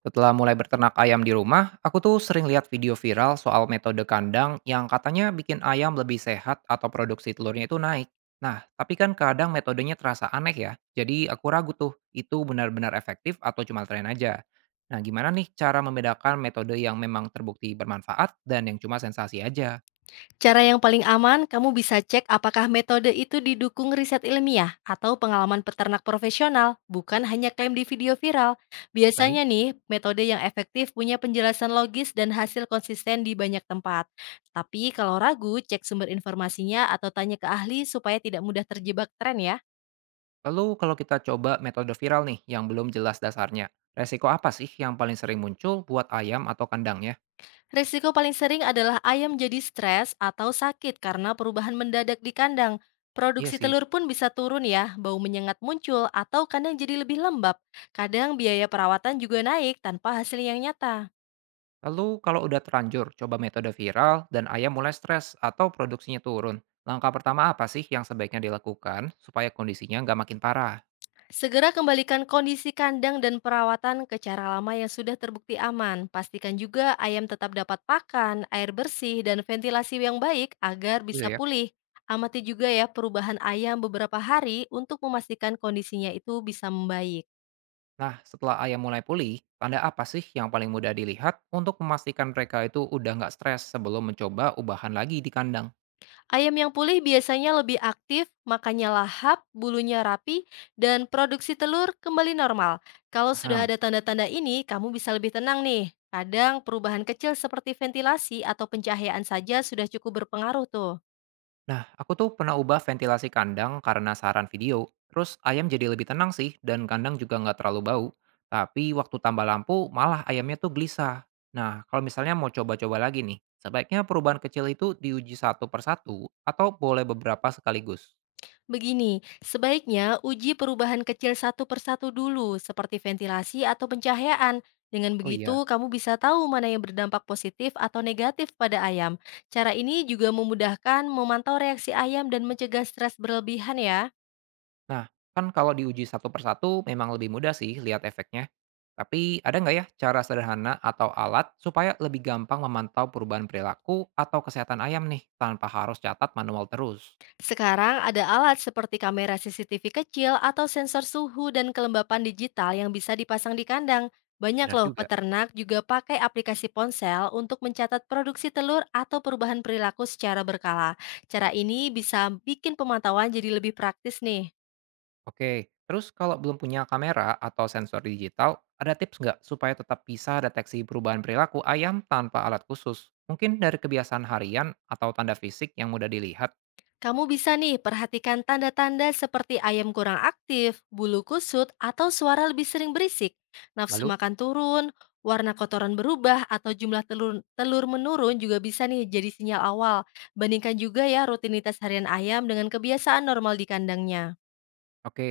Setelah mulai berternak ayam di rumah, aku tuh sering lihat video viral soal metode kandang yang katanya bikin ayam lebih sehat atau produksi telurnya itu naik. Nah, tapi kan kadang metodenya terasa aneh ya. Jadi aku ragu tuh, itu benar-benar efektif atau cuma tren aja. Nah, gimana nih cara membedakan metode yang memang terbukti bermanfaat dan yang cuma sensasi aja? Cara yang paling aman, kamu bisa cek apakah metode itu didukung riset ilmiah atau pengalaman peternak profesional, bukan hanya klaim di video viral. Baik, Biasanya nih, metode yang efektif punya penjelasan logis dan hasil konsisten di banyak tempat. Tapi kalau ragu, cek sumber informasinya atau tanya ke ahli supaya tidak mudah terjebak tren ya. lalu kalau kita coba metode viral nih yang belum jelas dasarnya, resiko apa sih yang paling sering muncul buat ayam atau kandangnya? Risiko paling sering adalah ayam jadi stres atau sakit karena perubahan mendadak di kandang. Iya Produksi sih. telur pun bisa turun ya, bau menyengat muncul atau kandang jadi lebih lembab. Kadang biaya perawatan juga naik tanpa hasil yang nyata. Lalu kalau udah terlanjur coba metode viral dan ayam mulai stres atau produksinya turun, langkah pertama apa sih yang sebaiknya dilakukan supaya kondisinya nggak makin parah? Segera kembalikan kondisi kandang dan perawatan ke cara lama yang sudah terbukti aman. Pastikan juga ayam tetap dapat pakan, air bersih, dan ventilasi yang baik agar Gitu bisa ya. pulih. Amati juga ya perubahan ayam beberapa hari untuk memastikan kondisinya itu bisa membaik. Nah, setelah ayam mulai pulih, tanda apa sih yang paling mudah dilihat untuk memastikan mereka itu udah nggak stres sebelum mencoba ubahan lagi di kandang? Ayam yang pulih biasanya lebih aktif, makannya lahap, bulunya rapi, dan produksi telur kembali normal. Kalau sudah Paham? ada tanda-tanda ini, kamu bisa lebih tenang nih. Kadang perubahan kecil seperti ventilasi atau pencahayaan saja sudah cukup berpengaruh tuh. Nah, aku tuh pernah ubah ventilasi kandang karena saran video. Terus ayam jadi lebih tenang sih, dan kandang juga nggak terlalu bau. Tapi waktu tambah lampu, malah ayamnya tuh gelisah. Nah, kalau misalnya mau coba-coba lagi nih, sebaiknya perubahan kecil itu diuji satu persatu atau boleh beberapa sekaligus. Begini, sebaiknya uji perubahan kecil satu persatu dulu, seperti ventilasi atau pencahayaan. Dengan Oh iya. begitu, kamu bisa tahu mana yang berdampak positif atau negatif pada ayam. Cara ini juga memudahkan memantau reaksi ayam dan mencegah stres berlebihan ya. Nah, kan kalau diuji satu persatu memang lebih mudah sih lihat efeknya. Tapi ada nggak ya cara sederhana atau alat supaya lebih gampang memantau perubahan perilaku atau kesehatan ayam nih tanpa harus catat manual terus? Sekarang ada alat seperti kamera CCTV kecil atau sensor suhu dan kelembapan digital yang bisa dipasang di kandang. Banyak Benar loh juga. peternak juga pakai aplikasi ponsel untuk mencatat produksi telur atau perubahan perilaku secara berkala. Cara ini bisa bikin pemantauan jadi lebih praktis nih. Oke, terus kalau belum punya kamera atau sensor digital, ada tips nggak supaya tetap bisa deteksi perubahan perilaku ayam tanpa alat khusus? Mungkin dari kebiasaan harian atau tanda fisik yang mudah dilihat. Kamu bisa nih perhatikan tanda-tanda seperti ayam kurang aktif, bulu kusut, atau suara lebih sering berisik, nafsu Lalu, makan turun, warna kotoran berubah, atau jumlah telur menurun juga bisa nih jadi sinyal awal. Bandingkan juga ya rutinitas harian ayam dengan kebiasaan normal di kandangnya. oke.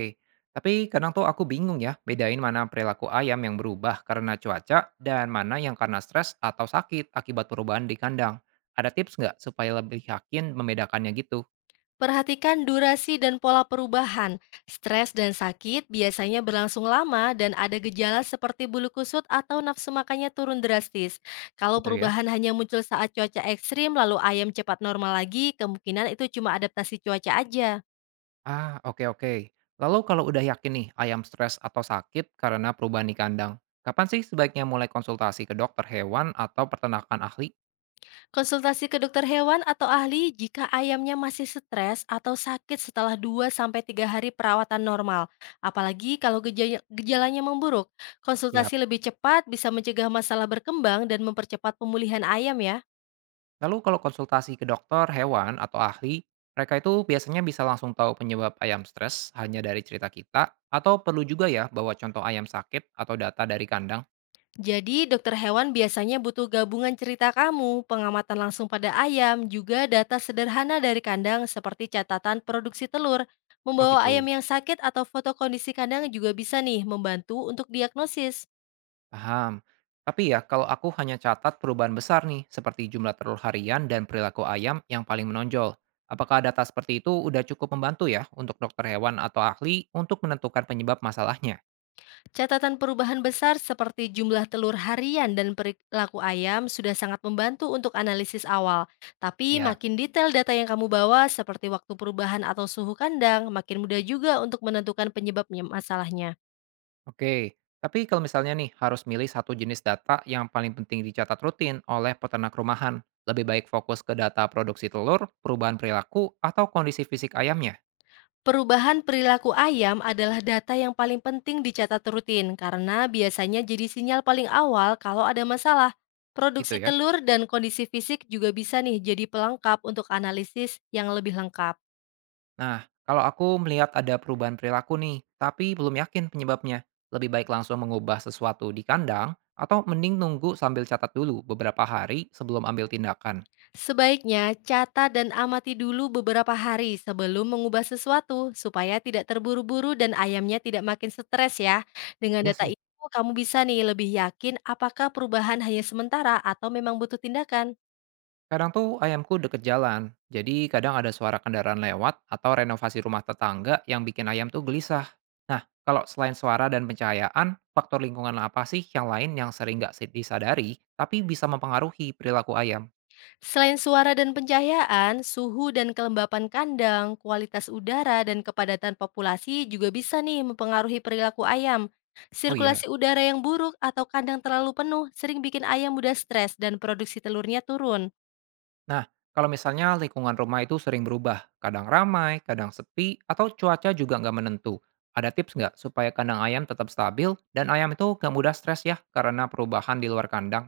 Tapi kadang tuh aku bingung ya, bedain mana perilaku ayam yang berubah karena cuaca dan mana yang karena stres atau sakit akibat perubahan di kandang. Ada tips nggak supaya lebih yakin membedakannya gitu? Perhatikan durasi dan pola perubahan. Stres dan sakit biasanya berlangsung lama dan ada gejala seperti bulu kusut atau nafsu makannya turun drastis. Kalau Gitu ya. perubahan hanya muncul saat cuaca ekstrim lalu ayam cepat normal lagi, kemungkinan itu cuma adaptasi cuaca aja. Ah, oke oke. Lalu kalau udah yakin nih ayam stres atau sakit karena perubahan di kandang, kapan sih sebaiknya mulai konsultasi ke dokter hewan atau peternakan ahli? Konsultasi ke dokter hewan atau ahli jika ayamnya masih stres atau sakit setelah 2 sampai 3 hari perawatan normal. Apalagi kalau gejalanya memburuk. Tiap. Konsultasi lebih cepat bisa mencegah masalah berkembang dan mempercepat pemulihan ayam ya. Lalu kalau konsultasi ke dokter hewan atau ahli, mereka itu biasanya bisa langsung tahu penyebab ayam stres hanya dari cerita kita, atau perlu juga ya bawa contoh ayam sakit atau data dari kandang? Jadi dokter hewan biasanya butuh gabungan cerita kamu, pengamatan langsung pada ayam, juga data sederhana dari kandang seperti catatan produksi telur. Oh Membawa ayam gitu. yang sakit atau foto kondisi kandang juga bisa nih membantu untuk diagnosis. Paham. Tapi ya, kalau aku hanya catat perubahan besar nih, seperti jumlah telur harian dan perilaku ayam yang paling menonjol. Apakah data seperti itu udah cukup membantu ya untuk dokter hewan atau ahli untuk menentukan penyebab masalahnya? Catatan perubahan besar seperti jumlah telur harian dan perilaku ayam sudah sangat membantu untuk analisis awal. Tapi Ya, makin detail data yang kamu bawa seperti waktu perubahan atau suhu kandang, makin mudah juga untuk menentukan penyebabnya masalahnya. oke. Tapi kalau misalnya nih harus milih satu jenis data yang paling penting dicatat rutin oleh peternak rumahan, lebih baik fokus ke data produksi telur, perubahan perilaku, atau kondisi fisik ayamnya, Perubahan perilaku ayam adalah data yang paling penting dicatat rutin karena biasanya jadi sinyal paling awal kalau ada masalah. gitu Produksi ya. telur dan kondisi fisik juga bisa nih jadi pelengkap untuk analisis yang lebih lengkap. Nah, kalau aku melihat ada perubahan perilaku nih, tapi belum yakin penyebabnya, lebih baik langsung mengubah sesuatu di kandang atau mending nunggu sambil catat dulu beberapa hari sebelum ambil tindakan. Sebaiknya catat dan amati dulu beberapa hari sebelum mengubah sesuatu supaya tidak terburu-buru dan ayamnya tidak makin stres ya. Dengan Ya data sih. itu kamu bisa nih lebih yakin apakah perubahan hanya sementara atau memang butuh tindakan. Kadang tuh ayamku deket jalan, jadi kadang ada suara kendaraan lewat atau renovasi rumah tetangga yang bikin ayam tuh gelisah. Nah, kalau selain suara dan pencahayaan, faktor lingkungan apa sih yang lain yang sering nggak disadari tapi bisa mempengaruhi perilaku ayam? Selain suara dan pencahayaan, suhu dan kelembapan kandang, kualitas udara dan kepadatan populasi juga bisa nih mempengaruhi perilaku ayam. Oh iya. Sirkulasi udara yang buruk atau kandang terlalu penuh sering bikin ayam mudah stres dan produksi telurnya turun. Nah, kalau misalnya lingkungan rumah itu sering berubah, kadang ramai, kadang sepi, atau cuaca juga nggak menentu, ada tips nggak supaya kandang ayam tetap stabil dan ayam itu nggak mudah stres ya karena perubahan di luar kandang?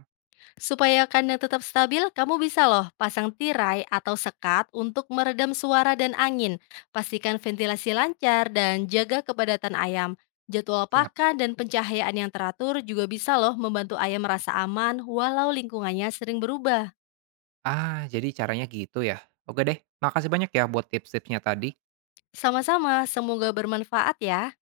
Supaya kandang tetap stabil, kamu bisa loh pasang tirai atau sekat untuk meredam suara dan angin. Pastikan ventilasi lancar dan jaga kepadatan ayam. Jadwal Siap. pakan dan pencahayaan yang teratur juga bisa loh membantu ayam merasa aman walau lingkungannya sering berubah. Ah, jadi caranya gitu ya. Oke deh, makasih banyak ya buat tips-tipsnya tadi. Sama-sama, semoga bermanfaat ya.